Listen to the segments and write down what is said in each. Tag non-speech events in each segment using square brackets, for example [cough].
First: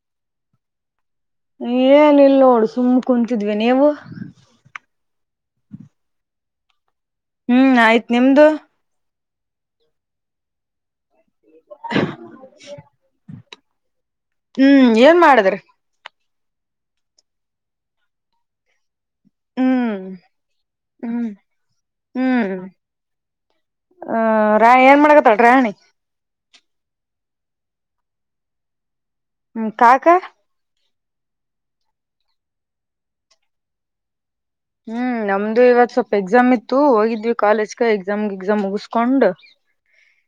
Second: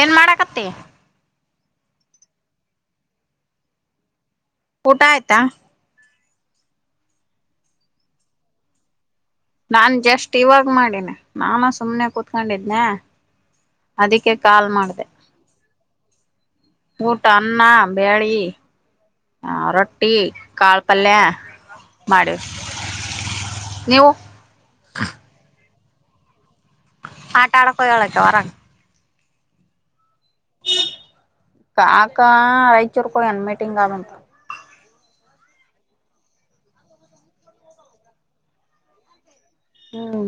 ಏನ್ ಮಾಡಕತ್ತ ಏನಿಲ್ಲ ನೋಡು ಸುಮ್ ಕುಂತಿದ್ವಿ ನೀವು ಊಟ ಆಯ್ತಾ ಹ್ಮ್ ಆಯ್ತ್ ನಿಮ್ದು ನಾನ್ ಜಾಸ್ಟ್ ಇವಾಗ್ ಮಾಡೇನೆ ನಾನ ಸುಮ್ಮ್ನೆ ಕುೂತ್ಕೊಂಡಿದ್ದನೆ ಅದಕ್ಕೆ ಕಾಲ್ ಹ್ಮ್ ಮಾಡ್ದ ಏನ್ ಮಾಡಿದ್ರಿ ಊಟ ಅನ್ನ ಬ್ಯಾಳಿ ಹ್ಮ್ ಹ್ಮ್ ಮಾಡಿವಿ ಹ್ಮ್ ನೀವು ಹ ರ ಏನ್ ಮಾಡಕತ್ತಲ್ ರಾಣಿ ಹಟಡ ಕೊಯಿಳಕ್ಕ ವರ ಹ್ಮ್ ಕಕಾ ಕಕಾ ಆಐಚುರ್ಕನ್ ಮೀಟಿಂಗ್ ಆಗಂತ ಹ್ಮ್ ನಮ್ದು ಇವತ್ ಸ್ವಲ್ಪ ಎಕ್ಸಾಮ್ ಇತ್ತು ಹೋಗಿದ್ವಿ ಕಾಲೇಜ್ಗೆ ಎಕ್ಸಾಮ್ಗೆ ಎಕ್ಸಾಮ್ ಮುಗಸ್ಕೊಂಡ್ ಹ್ಮ.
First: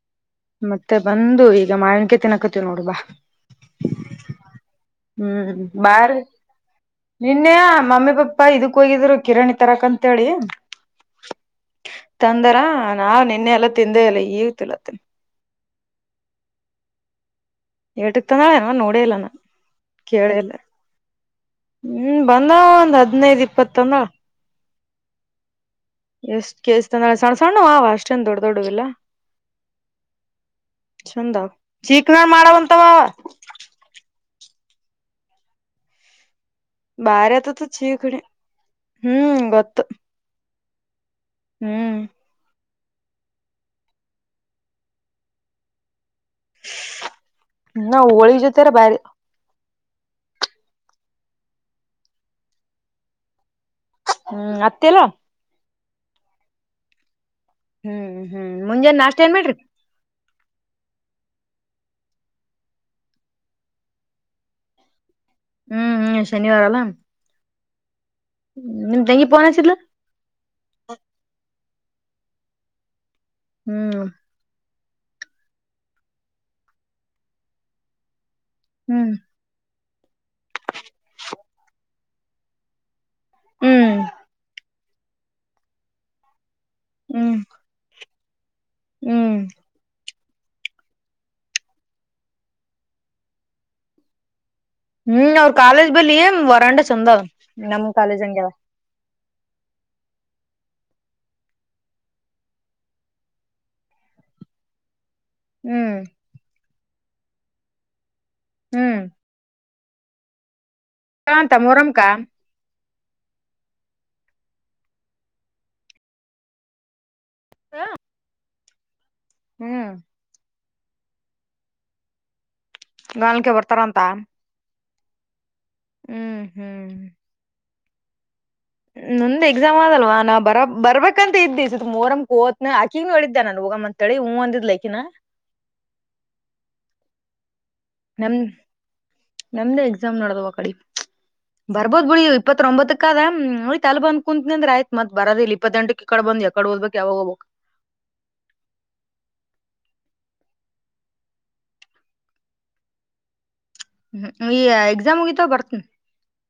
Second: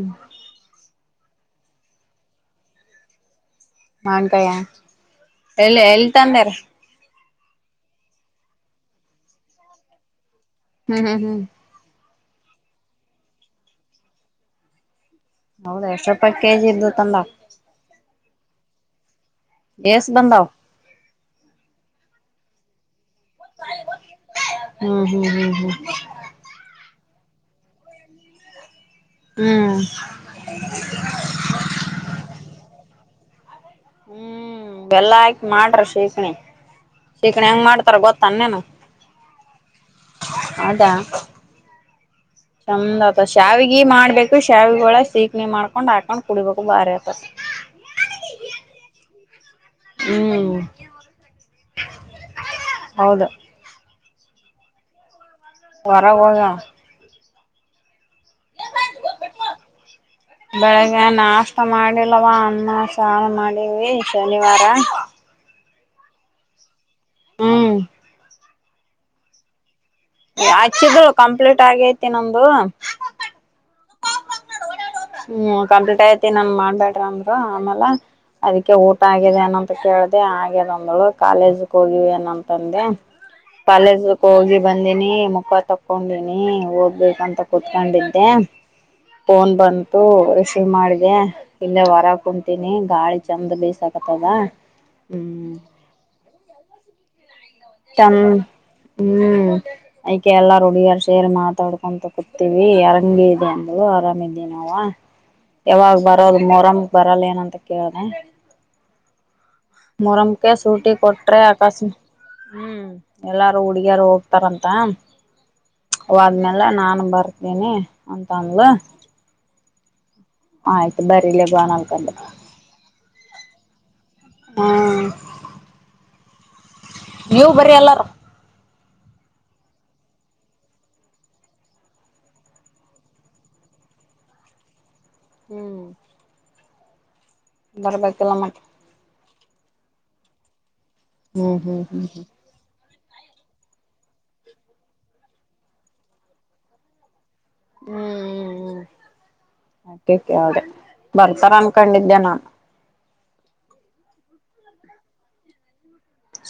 ಮತ್ತೆ ಬಂದು ಈಗ ಮಾವಿನಕಾಯಿ ತಿನ್ನಾಕತ್ತೀವವಿ ನೋಡುಬಾ. ಮಾವಿನಕಾಯಿ ಎಲ್ಲಿ ಎಲ್ಲಿ ಬಾರಿ ತಂದಿರಿ. ನಿನ್ನೆ ಮಮ್ಮಿ ಪಾಪ್ಪಾ ಇದಕ್ ಹೋಗಿದ್ರು. ಕಿರಾಣಿ ತರಾಕ ಅಂತ ಹೇಳಿ. ಹ್ಮ್ ಹ್ಮ್ ಹ್ಮ್. ತಂದರ ನಾ ನಿನ್ನೆ ಎಲ್ಲ ತಿಂದೇ ಇಲ್ಲ ಈಗ ತಿನ್ನತೇವಿ. ಹೌದ ಎಷ್ಟ್ ರೂಪಾಯಿ ಕೆಜಿ ಇದ್ದ ತಂದ. ಇಟ್ಟಕ್ಕ ತಂದಳ ನೋಡೇ ಇಲ್ಲಾನ. ಎಸ ಬಂದಾವ. ಹ್ಮ್ ಬಂದಾವ ಒಂದ್ ಹತ್ತ. ಹದಿನೈದು ಇಪ್ಪತ್ ತಂದಾಳ ಹ್ಮ್ ಹ್ಮ್ ಹ್ಮ್ ಎಸ್ಟ್ ಎಸ್. ಚಂದ ಸಣ್ಣ ಸಣ್ಣ ಆವ ಅಷ್ಟೇಂದು ದೊಡ್ಡ ದೊಡ್ಡುದಿಲ್ಲ. ಹ್ಮ್ ಹ್ಮ್ ಚಂದಾವ ಚೀಕ್ನ ಮಾಡಂತಾವ. ಹ್ಮ್ ಎಲ್ಲಾ ಆಯ್ತು ಮಾಡ್ರಿ ಶಿಕರಣಿ. ಬಾರಿ ಆತ ಶಿಕಣಿ ಹ್ಮ್ ಗೊತ್ತು. ಹೌದಾ. ಹ್ಮ್. ಚಂದ್ ಆತ ಶ್ಯಾವಿಗೆ ಮಾಡ್ಬೇಕು ಶ್ಯಾವಿಗೆ ಒಳ ಸೀಕ್ಣಿ ಮಾಡ್ಕೊಂಡ್ ಹಾಕೊಂಡ. ನ ವಳಿಜತಾರ ಬಾರಿ. ಹ್ಮ್ ಹೌದ. ಹ್ಮ್ ಅತ್ತಿಲ್ಲ. ಹೊರಗ ಹೋಗ್ಯಾಳ. ಹ್ಮ್ ಹ್ಮ್ ಮುಂಜಾನೆ ನಾಷ್ಟ ಏನ್ ಮಾಡ್ರಿ. ಬೆಳಗ್ಗೆ ನಾಷ್ಟ ಮಾಡಿಲ್ಲವ ಅಣ್ಣ ಸಾರು ಮಾಡೀವಿ ಶನಿವಾರ. ಹ್ಮ್ ಹ್ಮ್ ಶನಿವಾರ ಅಲ್ಲ. ಹ್ಮ್. ಹ್ಮ ನಿ ತಂಗಿ ಪೋನ ಹಚ್ಚಿಡ್ಲ. ಹಚಿಡ್ಲ ಕಂಪ್ಲೀಟ್. ಊಟ ಆಗೇತಿ ನಮ್ದು. ಹ್ಮ್. ಹ್ಮ್ ಕಂಪ್ಲೀಟ್ ಐತಿ ನಮ ಮಾಡ್ಬ್ಯಾಡ್ರ ಅಂದ್ರು ಆಮೇಲೆ. ಅದಕ್ಕೆ ಊಟ ಹ್ಮ್ ಆಗಿದೆನ. ಕೇಳ್ದ ಹಾಗೇದ ಒಂದ್ಳು ಕಾಲೇಜಕ್ ಹೋಗಿವ ಏನಂತಂದೆ ಹ್ಮ್ ಕಾಲೇಜಕ್ ಹೋಗಿ ಬಂದಿನಿ ಮುಖ ತಕ್ಕೊಂಡಿನಿ. ಓದ್ಬೇಕ ಹ್ಮ್ ಅಂತ ಕುತ್ಕೊಂಡೀನಿ. ಏನ್. ಹ್ಮ್ ಫೋನ್ ಬಂತು. ರಿಸೀವ್ ಮಾಡಿದೆ ಇಲ್ಲೇ ಹೊರ ಕುಂತೀನಿ ಗಾಳಿ ಚೆಂದ ಬೀಸಾಕತ್ತದ. ಹ್ಮ್ ಅವ್ರ ಕಾಲೇಜ್ ಬಳ್ಳಿ ಏ ವರಾಂಡ ಚಂದವ್ರ. ನಮ್ ತನ್ ಕಾಲೇಜ್ ಹಂಗೆವ ಹ್ಮ್ ಅಯ್ಕ ಎಲ್ಲಾರ ಹುಡುಗಿಯರ್ ಸೇರಿ ಮಾತಾಡ್ಕೊಂತ ಕುತ್ತಿವಿ ಎಂಗ್ ಇದೀ ಅಂದಳು ಆರಾಮಿದಿನವ್ವ. ಯಾವಾಗ ಹ್ಮ್ ಬರೋದು ಮೊರಂ ಬರಲ್ಲ ಏನಂತ ಕೇಳಿದೆ? ಹ್ಮ್ ಮೊರಂ ಕೇಸ್ ಚೂಟಿ ಕೊಟ್ರೆ ಅಂತ ಅಕಸ್ಮ ಮೊರಮ್ಕ ಹ್ಮ್. ಎಲ್ಲಾರು ಹುಡ್ಗಿಯಾರ ಹೋಗ್ತಾರಂತ ಹೊದ್ಮೇಲೆ ನಾನು ಬರ್ತ ನೆ ಅಂತ ಅಂದ್ಳು. ಹ್ಮ್ ಆಯ್ತು ಬರೀಲಿ [unintelligible] ಅನ್ಕೊಂಡು. ನಾಲ್ಕೇ ಬರ್ತಾರಂತ. ಹ್ಮ್ ಹ್ಮ್ ನೀವು ಬರಿ ಅಲ್ಲ [unintelligible] ನಂದ ಎಕ್ಸಾಮ್ ಆದಲ್ವಾ ನಾ ಬರ ಬರ್ಬೇಕಂತ ಇದ್ದಿ ಇಸತ್ ಮೋರಮ್ ಕೋತ್ನ ಆಕಿಗ್ ನೂ ಹೇಳಿದ್ದೆ ನಾನ್ ಹೋಗಂ ಅಂತೇಳಿ ಹೂಂ ಅಂದಿದ್ಲ ಅಕಿನ. ಹ್ಮ್ ಬರ್ಬೇಕಿಲೋ ನಮ್ ಮತ್ತ್ ನಮ್ದೇ ಎಕ್ಸಾಮ್ ನಾಡದಾವ್ ಅಕಡಿ. ಹ್ಮ್ ಹ್ಮ್ ಹ್ಮ್ ಬರ್ಬೋದ್ ಬಿಡಿ ಹ್ಮ್ ಇಪ್ಪತ್ತ್ರೊಂಬತ್ ಅದಕ ಅದ ಅದಕ ಅಲ್ಲಿ ಬಂದ್ ಕುಂತ್ನಿ ಅಂದ್ರ ಆಯತ್ ಬರದ ಇಲ್ಲಿ ಇಪ್ಪತ್ತೆಂಟಕ್ ಇಕಡಿ ಬಂದ್ ಎಕಡ್ ಓದ್ಬೇಕ್ ಯಾವಾಗ ಹೋಗ್ಬೇಕ. ಹ್ಮ್ ಹ್ಮ ಹ್ಮ ಅದ್ಕೆ ಕೇಳ್ದೆ ಬರ್ತಾರ ಅನ್ಕೊಂಡಿದ್ದೆ ನಾ ಹ್ಮ ಈ ಎಕ್ಸಾಮ್ಮ್ ಮುಗಿತಾವ್ ಬರ್ತನ.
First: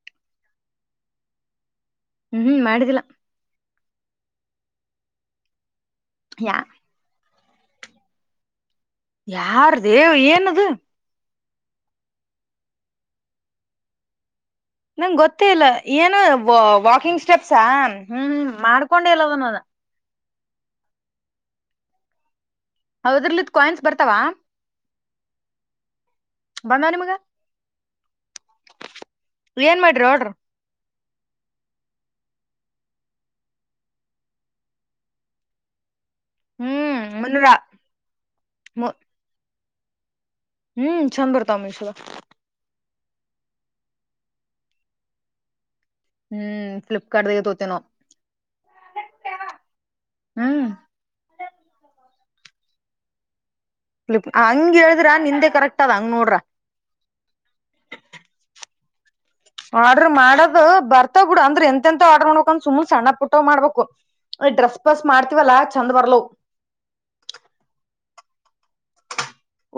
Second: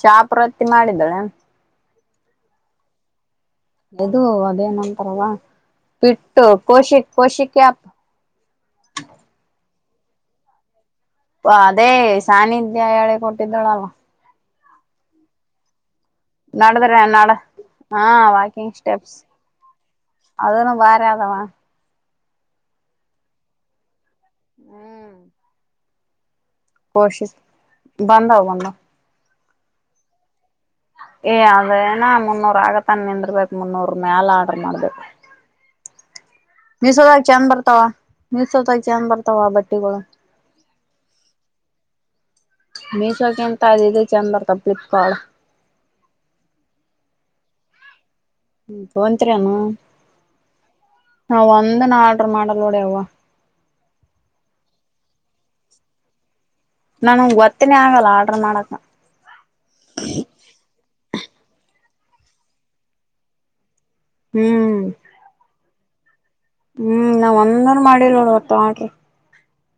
ಶಾಪ್ರ ಅತ್ತಿ ಮಾಡಿದ್ಲೇನ್? ಉಹುಂ ಮಾಡಿದಿಲ್ಲ. ಇದು ಅದು ಎನಂತರವಾ. ಬಿಟ್ಟು ಯಾ ಕೋಶಿಕ್ ಕೋಶಿಕ್ [unintelligible] ಯಾರ ದೇವ್ ಏನದು. ಹ ಅದೇ ಸಾನಿಧ್ಯ ಹೇಳಿ ಕೊಟ್ಟಿದ್ದಳಲ್ಲ. ನಂಗ್ಗ್ ಗೊತ್ತೇ ಇಲ್ಲ. ಏನು ವ ನಡದ್ರೆ ವಾಕಿಂಗ್ ನಡ ಸ್ಟೆಪ್ಸಾ ಹ್ಮ್ ಹಾ ಹ್ಮ ಮಾಡ್ಕೊಂಡ ಇಲ್ಲದನ್ನದ. ಅದನೂ ಬಾರಿ ಆದವಾ. ಔದರ್ಲಿತ ಕಾಯಿನ್ಸ್ ಬರ್ತಾವ? ಹ್ಮ್ ಬಂದಾವ ನಿಮಗ ಕೊಶಿಕ್ ಬಂದವ ಬಂದವ. ಏನ್ ಮಾಡ್ರಿ ಆರ್ಡ್ರ? ಏ ಅದೇನ ಮುನ್ನೂರ್ ಆಗತ್ತನ್ ನಿಂದ್ರಬೇಕ ಮುನ್ನೂರ್ ಮ್ಯಾಲ ಆರ್ಡ್ರ ಮಾಡ್ಬೇಕ. ಹ್ಮ್ ಮೀಿಸೋದಾಗ ಚಂದ್ ಮುನ್ನೂರ ಬರ್ತಾವ ಮೀಿಸೋದಾಗ ಮ ಚಂದ ಬರ್ತಾವ ಬಟ್ಟೆ [unintelligible] ಹ್ಮ್ ಚಂದ ಬರ್ತ ಮಿಷುದಾಗ ಮೀಶೋಗೆ ಎಂತ ಅದ ಇದೆ ಚಂದರ್ತ ಫ್ಲಿಪ್ಕಾರಾರ್ಡ್ ಹ್ಮ್ ಫ್ಲಿಪ್ಕಾರ್ಟ್ ದಾಗ ತೋತನೋ ತೋತ್ರಿನು ಹ್ಮ್ ನಾ ಒಂದು ನಾಡ್ ರ್ ಮಾಡಲ್ಡ ಫಪ್ ಹಂಗ ಹೇಳಿದ್ರ ನಿಂದೆ ಕರೆಕ್ಟ್ ಅದ ಹಂಗ್ ನೋಡ್ರ ನಾನ ಒತ್ತಿನೇ ಆಗಲ್ಲ ಆರ್ಡ್ರ ಮಾಡಕ್ ಆರ್ಡ್ರ ಮಾಡದು ಬರ್ತಾ ಬಿಡ ಅಂದ್ರೆ ಎ ಅಂತ ಆರ್ಡ ನೋಕೊಂಡು ಸುಮ ಸಣ್ಣ ಪುಟ್ಟ್ ಮಾಡ್ಬೇಕು ಹ್ಮ್ ಡ್ರೆಸ್ ಪಸ್ ಮಾಡ್ತೀವಲ್ಲಾ ಚಂದ ಬರಲ ಹ್ಮ್ ನಾವ ಒಂದೂರ್ ಮಾಡಿಲ್ ನಡವತ್ತು ಮಾಡ್ರಿ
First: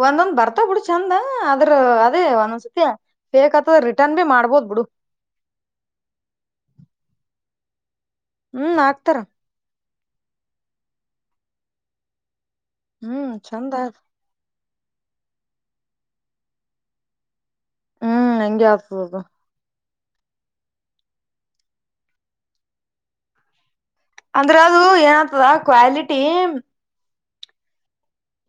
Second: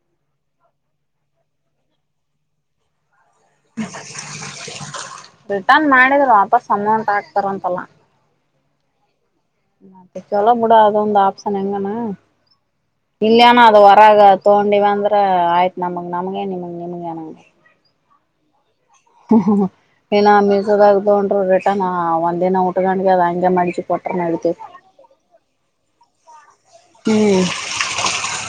ಒಂದೊಂದ್ ಬರ್ತಾ ಬಿಡೂ ಚೆಂದ ಅದ್ರ ಅದೇ ಒಂದೊಂದ್ಸತಿ ಫೇಕ್ ಆತದ ರಿಟರ್ನ್ ಬಿ ಮಾಡ್ಬೋದ್ ಬಿಡು ರಿಟರ್ನ್ ಮಾಡಿದ್ ವಾಪಸ್ ಸಮನ್ ಸಾಗ ಪಾರಮ ಪಲ್ಲ ಹ್ಮ್ ಹಾಕ್ತಾರ ನ ಚಲ ಮುಡ ಅ ಒಂದು ಆಪ್ಷನ್ ಎಂಗಾನ ಹ್ಮ್ ಇಲ್ಲಯಾನ ಚಂದ ಅದು ಆದ ಹೊರಗ ತಗೊಂಡಿವ ಅಂದ್ರ ಆಯ್ತು ನಮಗ್ ನಮಗೆ ನಿಮಗೆ ನಿಮಗೆ ಅನಗೆ ಹ್ಮ್ ಹೆಂಗೆ ಹ್ಮ ಹ ನ ಮೀಸೋದಾಗ ತಗೊಂಡ್ರು ರಿಟರ್ನ್ ಒಂದ ದಿನ ಊಟಕೊಂಡಗೆ ಅದ ಹಂಗೆ ಮಾಡಚ ಅಂದ್ರೆ ಅದು ಏನತದ ಕ್ವಾಲಿಟಿ ಹ್ಮ್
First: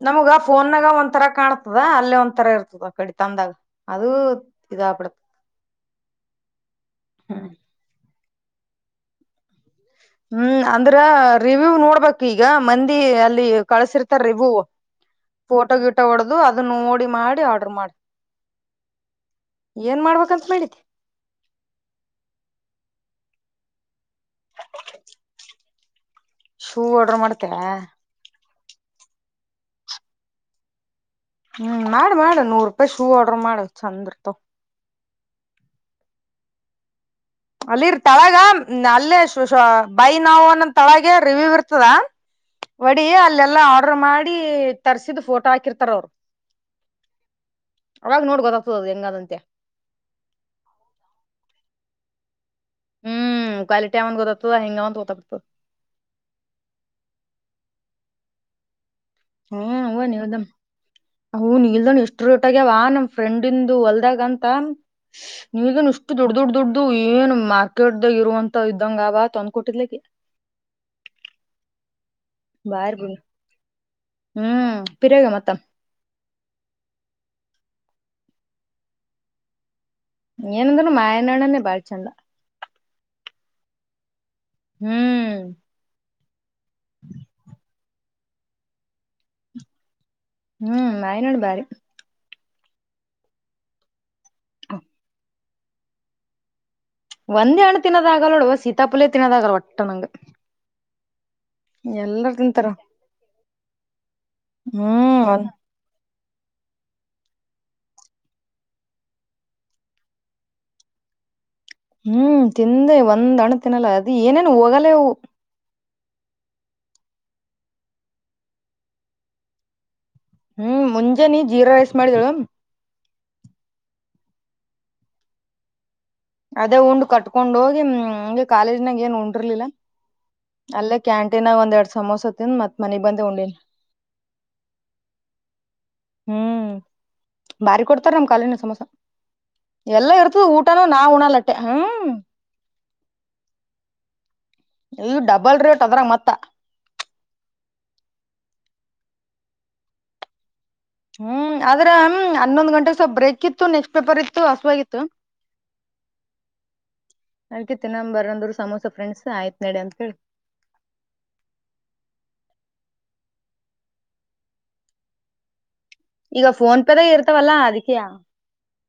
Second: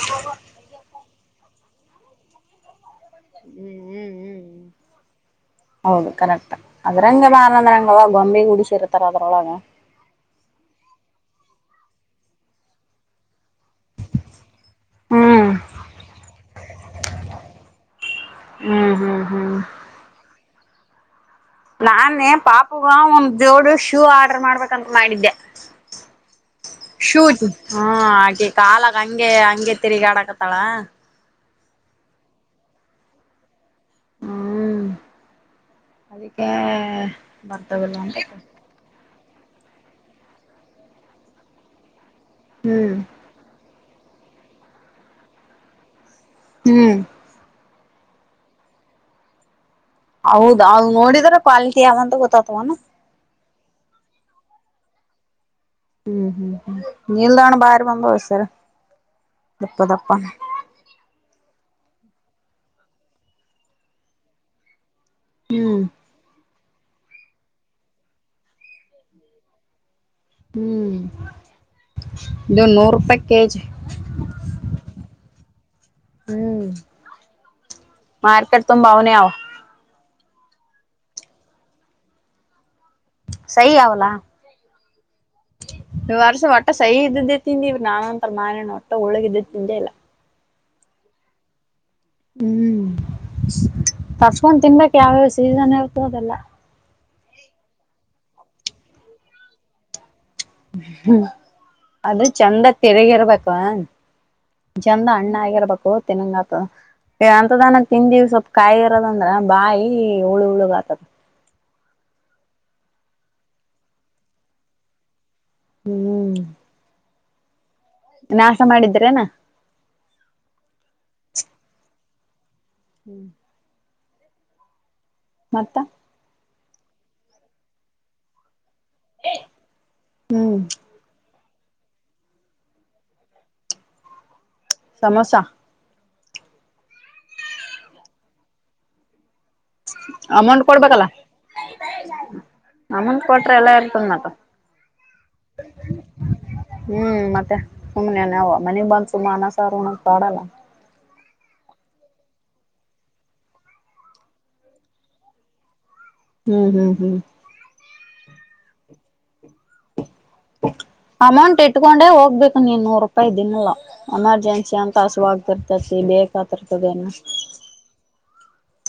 ನಮಗ ಫೋನ್ಗ ಒಂಥರ ಕಾಣ್ತದ ಅಲ್ಲೇ ಒಂಂತರ ಇರ್ತದ ಕಡಿ ತಂದಾಗ ಹ್ಮ ಅದು ಹ್ಮ್ ಹ್ಮ ಇದಾಗಬಿಡ್ತ ಹೌದು ಕರೆಕ್ಟ್ ಅದ್ರಂಗಗೆ ಬಂದ್ರಂಗ ಹ ಬಂಬೆ ಗೂಡಿ ಸರ್ತಾರ ಅದ್ರೊಳಗೆ ಹ್ಮ್ ಅಂದ್ರ ರಿವ್ಯೂ ನೋಡ್ಬೇಕು ಈಗ ಮಂದಿ ಅಲ್ಲಿ ಕಳಸಿರ್ತಾರ ರಿವ್ಯೂ ಹ್ಮ್ ಫೋಟೋ ಗಿಟೋ ಹೊಡದು ಅದನ್ನ ನೋಡಿ ಮಾಡಿ ಆರ್ಡರ್ ಮಾಡ ಹ್ಮ್ ಹ್ಮ್ ಹ್ಮ್ ಏನ್ ಮಾಡ್ಬೇಕಂತ ಮಾಡತಿ ನಾನೇ ಪಾಪುಗ ಒಂದ ಜೋಡು ಶೂ ಆರ್ಡರ್ ಮಾಡ್ಬೇಕಂತ ಮಾಡಿದ್ದೆ ಶೂ ಆರ್ಡರ್ ಶು ಮಾಡ್ತೀಯ ಹಾ ಆಗೆ ಕಾಲಕ್ಕ ಹಂಗೆ ಹಂಗೆ ತಿರುಗಿ ಆಡಕತ್ತಾಳ ಹ್ಮ್ ಮಾಡ ಮಾಡ ನೂರ್ ರೂಪಾಯಿ ಶೂ ಆರ್ಡ್ರರ್ ಮಾಡ ಚಂದ್ರತ ಹ್ಮ್ ಅದಕ್ಕೆ ಬರ್ತವಿಲ್ಲ ಅಲ್ಲಿರ್ ಅಂತ ತಳಗ ನಲ್ಲೆ ಅಶು. ಬೈ ನಾವು ಅನ್ನಂತಳಗೆ ರಿವ್ಯೂ ಇರ್ತದ. ಹ್ಮ್ ವಡಿ ಅಲ್ಲೆಲ್ಲಾ ಆಟ್ ಮಾಡಿ ತರ್ಸಿದ್ ಫೋಟೋ ಹಾಕಿರ್ತಾರ ಅವ್ರು. ಹ್ಮ್ ಅವಾಗ್ ನೋಡ್ ಗೊತ್ತಾಗ್ತದ ಅದ್ ಹೆಂಗ್ ಅನ್ಸುತ್ಯ. ಹೌದ್ ನೋಡಿದ್ರೆ ಕ್ವಾಲಿಟಿ ಯಾವ್ದಂತ ಗೊತ್ತಾತ್ವನ. ಹ್ಮ್ ಕ್ವಾಲಿಟವ ಅಂದ ಗೊತ್ತತದ ಹಿಂಗವ ಅಂತ್ ಗೊತಾಗ್ತದ. ಹ್ಮ್ ನಿಲ್ದಾಣ ಭಾರಿ ಬಂಬುಸರ. ಹು ನಾವ ನಿಲ್ದಾಣ್ ಅವ್ನ್ ನಿಲ್ದಾಣ್ಣ ಎಷ್ಟ್ ಷ್ಟಟಗ್ಯಾವ ನಮ್ ಫ್ರೆಂಡಂದು ಹೊಲ್ದಾಗ ಅಂತ. ಹ್ಮ್ ನೀವುಗ ಇಷ್ಟು ದೊಡ್ ದೊಡ್ಡ ದೊಡ್ ಇದು ಏನ್ ಮಾರ್ಕೆಟ್ದಾಗ್ ಇರುವಂತ ಇದಂಗವ ತಂದ್ ಕೊಟ್ಟಿದ್ಲಿಕಿ. ಹ್ಮ್ ಇದು ನೂರು ಬರ್ಬ ರೂಪಾಯಿ ಕೆಜಿ ಹ್ಮ್ ಪಿರಾಗ್ಯ ಮತ್ತ. ಹ್ಮ್ ಮಾರ್ಕೆಟ್ ತುಂಬ ಅವ್ನೆ ಅವ್. ಏನಂದ್ರೂ ಮಾಯನ್ಣನೇ ಬಾಳ್ಚಂದ. ಸೈ ಆವ್ಲಾ. ಹ್ಮ್ ಇ ವರ್ಷ ಒಟ್ ಸಹಿ ಇದ್ದೆ ತಿಂದಿವಿ. ನಾನೊಂತ ಮಾರಣ ಒಟ್ಟ ಒಳಗಿದ್ದ ತಿಂದೆ ಇಲ್ಲ. ಹ್ಮ್ ನಯ್ ನೋಡ್ ಬಾರಿ. ಹ್ಮ್ ತರ್ಸ್ಕೊಂಡ್ ತಿನ್ಬೇಕ್ ಯಾವ್ಯಾವಸ್ ಸೀಸನ್ ಹೇಳ್ತದೆಲ್ಲ. ಒಂದೇ ಹಣ್ಣು ತಿನ್ನೋದಾಗಲ್ಲ ನೋಡು ಸೀತಾಪುಲ್ಲೇ ತಿನ್ನೋದಾಗಲ್ ಒಟ್ಟ ನಂಗ. ಹ್ಮ ಹ ಅದು ಎಲ್ಲಾರ ಚಂದ ತಿಂತಾರ ತಿರಗಿರ್ಬೇಕು. ಬನ್ ಜಂದ ಹ್ಮ್ ಅಣ್ಣ ಒಂದ್ ಆಗಿರ್ಬೇಕು. ತಿನ್ನಂಗ ಆತದ ಎಂಥದನ ತಿಂದಿವಿ ಸ್ವಲ್ಪ ಕಾಯಿ ಇರದಂದ್ರ ಬಾಯಿ ಹುಳು ಉುಳುಗ್ ಆತದ. ಹ್ಮ್ ತಿಂದೆ ಒಂದ್ ಹಣ್ ತಿನ್ನಲ್ಲ ಅದ್ ಏನೇನು ಹೋಗಲ್ಲೇವು. ಹ್ಮ್ ನಾಶ ಮಾಡಿದ್ರೇನಾ ಹ್ಮ್ ಮುಂಜಾನ ಜೀರಾ ರೈಸ್ ಮಾಡಿದಳ. ಹ್ಮ್ ಮತ್ತ ಅದೇ ಉಂಡ್ ಕಟ್ಕೊಂಡ್ ಹೋಗಿ ಇಂಗ್ ಕಾಲೇಜ್ ಅಂಗ್ ಏನ್ ಉಂಡಿರ್ಲಿಲ್ಲ ಹ್ಮ್ ಅಲ್ಲೇ ಕ್ಯಾನ್ ಟ್ಟಿನಾಗ ಒಂದೆರಡ್ ಸಮೋಸ ತಿನ್ ಮತ್ ಮನಿಗ್ ಬಂದೆ ಉಂಡೀನ್ ಸಮೋಸಾ ಹ್ಮ್ ಬಾರಿ ಕೊಡ್ತಾರ ನಮ್ ಕಾಲಿಜ್ನ ಸಮೋಸ. ಎಲ್ಲಾ ಇರ್ತದ ಅಮೌಂಟ್ ಊಟನು ನಾ ಕೊಡ್ಬೇಕಲ್ಲ ಉಣಲ್ಲಟ್ಟೆ ಹ್ಮ್ ಅಮೌಂಟ್ ಕೊಟ್ರ ಎಲ್ಲ ಇರ್ತದ ಮತ್ತ. ಇ ಡಬಲ್ ರೇಟ್ ಅದ್ರಗ್ ಮತ್ತ ಹ್ಮ್ ಮತ್ತೆ ಸುಮ್ನೆ ನಾವು ಮನೆಗ್ ಬಂದ್ ಸುಮ್ ಅನ್ನ ಸಾರ್ ಉಣ್ಣದ್ ಪಾಡಲ್ಲ. ಹ್ಮ್ ಆದ್ರೆ ಹನ್ನೊಂದ್ ಗಂಟೆಗೆ ಸ್ವಲ್ಪ ಬ್ರೇಕ್ ಇತ್ತು ನೆಕ್ಸ್ಟ್ ಪೇಪರ್ ಇತ್ತು ಹಸುವಾಗಿತ್ತು ಹ್ಮ್ ಹ್ಮ್ ಹ್ಮ್ ಅಂದ್ರು ಸಮೋಸ ಫ್ರೆಂಡ್ಸ್ ಆಯ್ತ್ ನಡಿ ಅಂತ ಹೇಳಿ ಅಮೌಂಟ್ ಇಟ್ಕೊಂಡೆ ಹೋಗ್ಬೇಕು ನೀನ್ ನೂರು ರೂಪಾಯಿ ದಿನಲ್ಲ ಎಮರ್ಜೆನ್ಸಿ ಅಂತ ಹಸುವಾಗ್ತರ್ ಈಗ ಫೋನ್ ಪೇ ದಾಗ ಇರ್ತವಲ್ಲಾ ಅದಿಕೆಯ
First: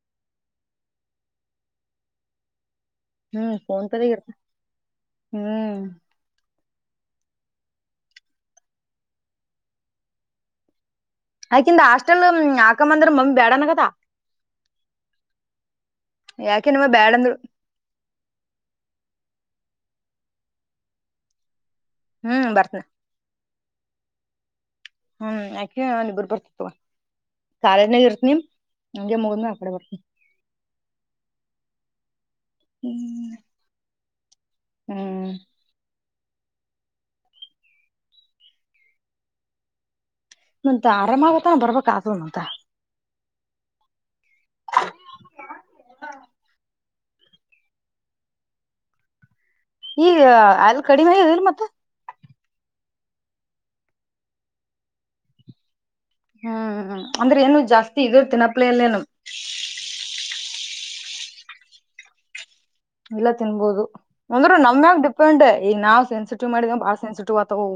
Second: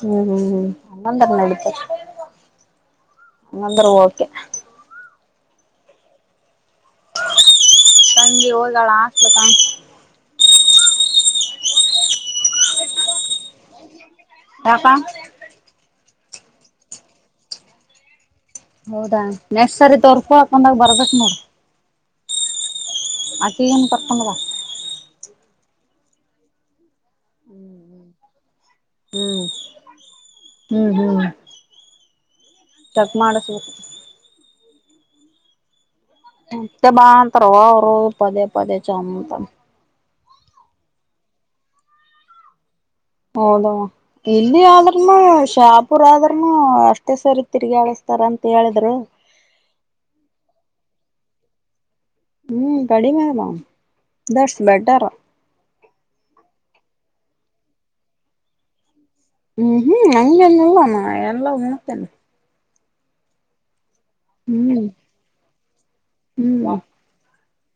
ಹ್ಮ್ ಹ್ಮ್ ಹ್ಮ್ ಅಂದ್ರೆ ನಡಿತದ್ ಹ್ಮ್ ಫೋನ್ ಹಂಗಂದ್ರೆ ಪೇದಾಗ ಓಕೆ. ಇರ್ತ ಹ್ಮ್ ತಂಗಿ ಹೋಗಳ ಹಾಸ್ಟ್ಲಕ? ಅಕಿಂದ ಹಾಸ್ ಸ್ಟಲ ಆಕ ಮಂದರ ಮಮ್ಮಿ ಬ್ಯಾಡನ್ನಕತ್ತಾಳ. ಯಾಕಾ ಯಾಕೆ ನಮ್ಮ ಬ್ಯಾಡ ಅಂದ್ರು ಹೌದಾ ನೆಕ್ಟ್ ಸರಿ ತೋರ್ಕೊ ಹಾಕೊಂಡಾಗ ಬರ್ಬೇಕ್ ನೋಡ್ ಹ್ಮ್ ಬರ್ತನ ಅಕ್ಕಿ ಏನು ಕರ್ಕೊಂಡ ಬಾ. ಹ್ಮ್ ಯಾಕೆ ಇಬ್ಬರು ಬರ್ತಿತ್ವ ಕಾಲೇಜನಾಗ ಇರ್ತ್ನೀ. ಹಂಗೆ ಮುಗ್ದ್ ಹ್ಮ್ ಮ್ಯಾಗ್ ಆಕಡೆ ಬರ್ತನ್ ಹ್ಮ್ ಹ್ಮ್ ತಕ್ ಹ್ಮ್ ಮಾಡಸಬೇ ಹ್ಮ್ ಮತ ಬಾಂತರವಾ ಅವ್ರು ಪದೇ ಪದೇ ಚಾಮಂತಮ್ ನಂತ ಆರಾಮ ಆಗ್ಬಕನ ಬರ್ಬೇಕ್ ಆದು ನಂತ ಹೌದವಾ ಇಲ್ಲಿ ಆದ್ರನು ಶಾಪುರ ಆದ್ರನು ಅಷ್ ಮತ್ತೆ ಸರಿ ತಿರ್ಗಿ ಆಳಸ್ತಾರ ಅಂತ ಹೇಳಿದ್ರು ಈಗ ಅಲ್ ಕಡಿಮೆ ಅಗಿದಿಲ್ ಮತ್ತ? ಹ್ಮ್ ಕಡಿಮೆಲ ದಷ್ಟ್ ಬೆಟರ್ ಹ್ಮ್ ಅಂದ್ರೆ ಏನು ಜಾಸ್ತಿ ಇದ್ರ ತಿನ್ನಪ್ಲ ಲ್ಲೇನು ಹ್ಮ್ ಹ್ಮ್ ಹಂಗಂಗಲ್ಲಾನ ಎಲ್ಲ ಉಣ್ತೆನಿ. ಇಲ್ಲ ತಿನ್ಬೋದು ಅಂದ್ರೂ ಹ್ಮ್ ನಮ್ಯಾಗ ಡಿಪೆಂಡ್ ಈಗ ನಾವ್ ಸೆನ್ಸಿಟಿವ್ ಮಾಡಿದ ಹ್ಮ್ ಬಾಳ ಸೆನ್ಸಿಟಿವ್ ಆತಾವವ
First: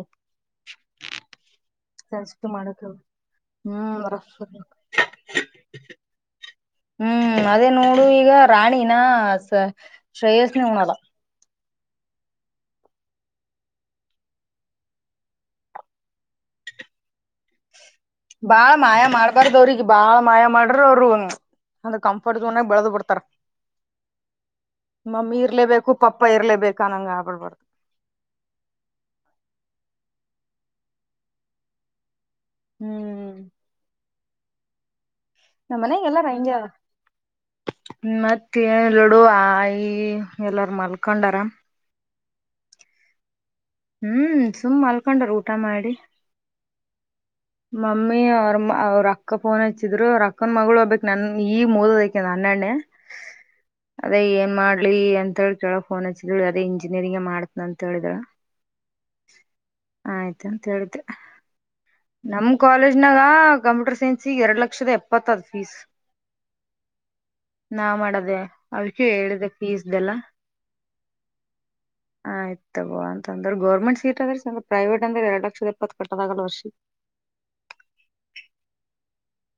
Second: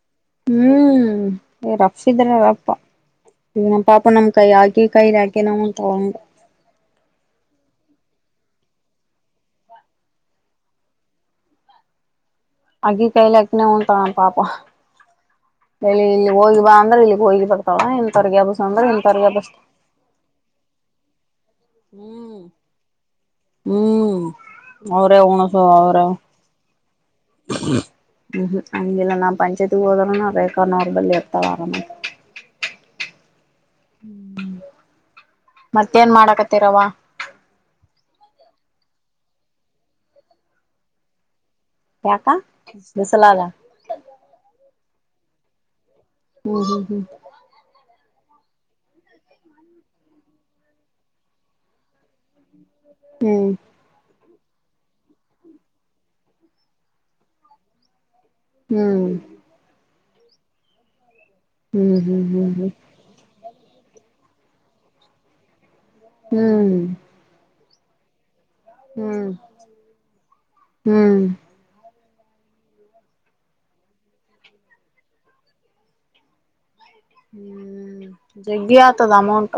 ರಫಿದ್ರ ರಪ್ಪ ಈ ನಮ್ಮ ಹ್ಮ್ ಪಾಪ ನಮ ರಫ್ ಕೈ ಹಾಕಿ ಕೈಲಿ ಹಾಕಿ ನಮ ತಗೊಂಡ ಹ್ಮ್ ಅದೇ ನೋಡು ಈಗ ರಾಣಿನ ಶ್ರೇಯಸ್ನ ಹುಣಲ್ಲ. ಅಗಿ ಕೈಲಿಕ್ಕನೇ ಉಂಟಳ ಪಾಪ ಹೇಳಿ ಇಲ್ಲಿ ಹೋಗಿ ಬಾ ಅಂದ್ರೆ ಇಲ್ಲಿ ಹೋಗಿ ಬರ್ತಳ. ಬಾಳ ಮಾಯ ಮಾಡ್ಬಾರ್ದ ಅವ್ರಿಗೆ ಬಾಳ್ ಮಾಯ ಮಾಡ್ರ ಅವರುನ್. ಹ್ಮ್ ಹ್ಮ್ ಅವ್ರೇ ಮಮ್ಮಿ ಹುಣಸ ಇರ್ಲೇಬೇಕು ಅವ್ರೆ ಅವ್ರ್ ಪಪ್ಪ ಇರ್ಲೇಬೇಕು ಅನ್ನಂಗ ಆಗ್ಬಿಡ್ಬಾರ್ದು ಹ್ಮ ಹಂಗಿಲ್ಲ ನಾವ್ ಪಂಚಾಯತಿಗ್ ಹೋದಾರ ನ. ಬೇಕ ನೋರ್ಬಲ್ಲಿ ಯಾತಾಳ [unintelligible] ಹ್ಮ್ ಹ್ಮ್ ನಮ್ ಮನೆಗೆ ಎಲ್ಲಾರ ಹಿಂಗೆ ಅದ ಮತ್ತೆ. ಏ ಲಡುವ ಆಯಿ ಎಲ್ಲಾರ ಮಲ್ಕೊಂಡಾರ. ಯಾಕ ಬಿಸಲಾಲ ಕೊಂಡ್ರ ಊಟ ಮಾಡಿ. ಹ್ಮ ಹ್ಮ್ ಹ್ಮ ಮಮ್ಮಿ ಅವ್ರ ಅವ್ರ ಅಕ್ಕ ಫೋನ್ ಹಚ್ಚಿದ್ರು ರಕ್ಕನ ಮಗಳು ಹೋಗ್ಬೇಕು ನನ್ ಈಗ್ ಮುಗ್ದದ್ ಆಕಿ. ಅನನ್ಯ ಅದೇ ಏನ್ ಮಾಡ್ಲಿ ಅಂತೇಳಿ ಕೇಳ ಫೋನ್ ಹಚ್ಚಿ ಅದೇ ಇಂಜಿನಿಯರಿಂಗ ಮಾಡ್ತ್ನ ಅಂತ ಹೇಳಿದಳ. ಹ್ಮ್ ಆಯ್ತ ಅಂತ ಹೇಳ್ದೆ. ಹ್ಮ್ ಹ್ಮ್ ಹ್ಮ್ ನಮ್ ಕಾಲೇಜ್ನಾಗ ಕಂಪ್ಯೂಟರ್ ಸೈನ್ಸ್ ಸಿ ಎರಡ್ ಲಕ್ಷದ ಎಪ್ಪತ್ತದ ಫೀಸ್. ಹ್ಮ್ ನಾ ಮಾಡದೆ. ಹ್ಮ್ ಹ್ಮ್ ಅದಿಕೆ ಹ್ಮ್ ಹೇಳಿದೆ ಫೀಸ್ ಎಲ್ಲಾ. ಹ್ಮ್ ಆ ಆಯ್ತ ಗೊ ಅಂತ ಅಂದ್ರೆ ಗೌರ್ಮೆಂಟ್ ಸೀಟ್ ಆದ್ರೆ ಸ ಪ್ರೈವೇಟ್ ಅಂದ್ರೆ ಎರಡ್ ಲಕ್ಷದ ಎಪ್ಪತ್ ಕಟ್ಟದಾಗಲ್ಲ ವರ್ಷಿ. ಹ್ಮ್ ಜಗಿಯತದ ಅಮೌಂಟ.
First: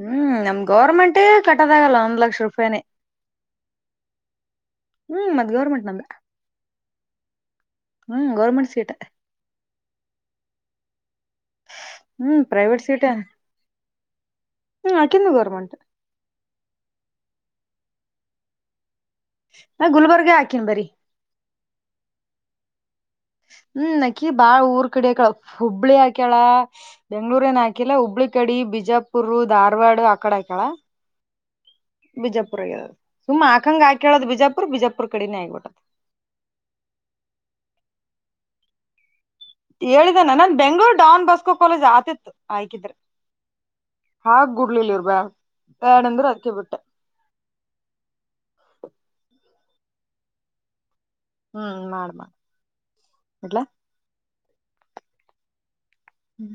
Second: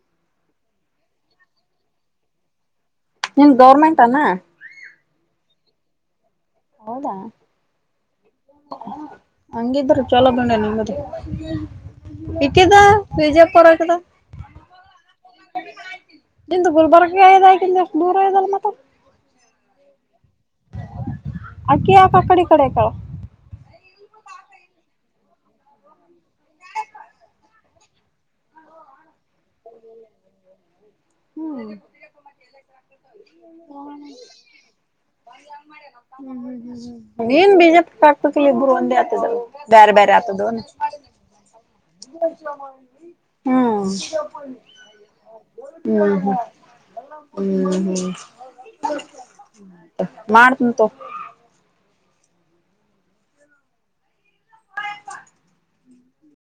ಹ್ಮ್ ನಮ್ ಗೌರ್ಮೆಂಟೇ ಕಟ್ಟೋದಾಗಲ್ಲ ಒಂದ್ ಲಕ್ಷ ರೂಪಾಯ್ನೇ. ನಿಮ್ ಗೌರ್ಮೆಂಟ್ ಅನಾ. ಹ್ಮ್ ಮದ್ ಗೌರ್ಮೆಂಟ್ ನಂದ. ಹೌದಾ ಗೌರ್ಮೆಂಟ್ ಸೀಟ್ ಹಂಗಿದ್ರ್ ಚಲೋ ದೊಣ್ಣೆ ನಿಮ್ಮ್ದೇ ಹ್ಮ್ ಇಕಿದ ಪ್ರೈವೇಟ್ ಸೀಟ್ ಪಿಜೆ ಪರಕ ಹ್ಮ್ ಆಕಿಂದು ಗೌರ್ಮೆಂಟ್ ನಿಂದು ಗುಲ್ಬಾರಗ. [unintelligible] ದೂರ ಇದಲ್ಲ ಮತ್ತ. ಹ ಗುಲ್ಬರ್ಗ. ಹಾಕಿನ್ ಬರಿ ಆಕಿಯಾ ಕಡಿಕ್. ಕಡೆ ಕಳ್ ಹ್ಮ್ ನಕಿ ಬಾಳ ಊರ್ ಕಡೆ ಹಾಕಳ ಹುಬ್ಬಳಿ ಹಾಕ್ಯಳ ಬೆಂಗ್ಳೂರ ಏನ್ ಹಾಕಿಲ್ಲಾ ಹುಬ್ಳಿ ಕಡೆ ಬಿಜ ಪುರ್ ಧಾರವಾಡ ಆಕಡೆ ಹಾಕೇಳ ಬಿಜಾಪುರ ಆಗ ಸುಮ್ಮ ಆಕಂಗ ಹಾಕೇಳದು ಬಿಜಾಪುರ್ ಬಿಜಾಪುರ್ ಕಡಿನೇ ಆಗ್ಬಿಟ್ಟದ. ತುಕ್ಲಿ ಇಬ್ರು ಒಂದೇ ಆತ್ತೆದಲ್. ಹೇಳಿದಾನ ನನ್ ಬೆಂಗ್ಳೂರ್ ಡೌನ್ ಬಾಸ್ಕೋ ಕಾಲೇಜ್ ಆತಿತ್ತು ಆಯ್ಕಿದ್ರೆ ಹ್ಮ್ ಹಾಗ್. ಗುಡ್ಲಿಲಿ ಇರ್ಬೇ ಬೇಡ ಹ್ಮ್ ಅಂದ್ರೆ ಅದಕ್ಕೆ ಬಿಟ್ಟೆ. ಹ್ಮ್ ಮಾಡ್ತೀನಿ ತೊಗೊ. ಹ್ಮ್ ಮಾಡ್ ಮಾಡ ಇಡ್ಲಾ. ಹ್ಮ್.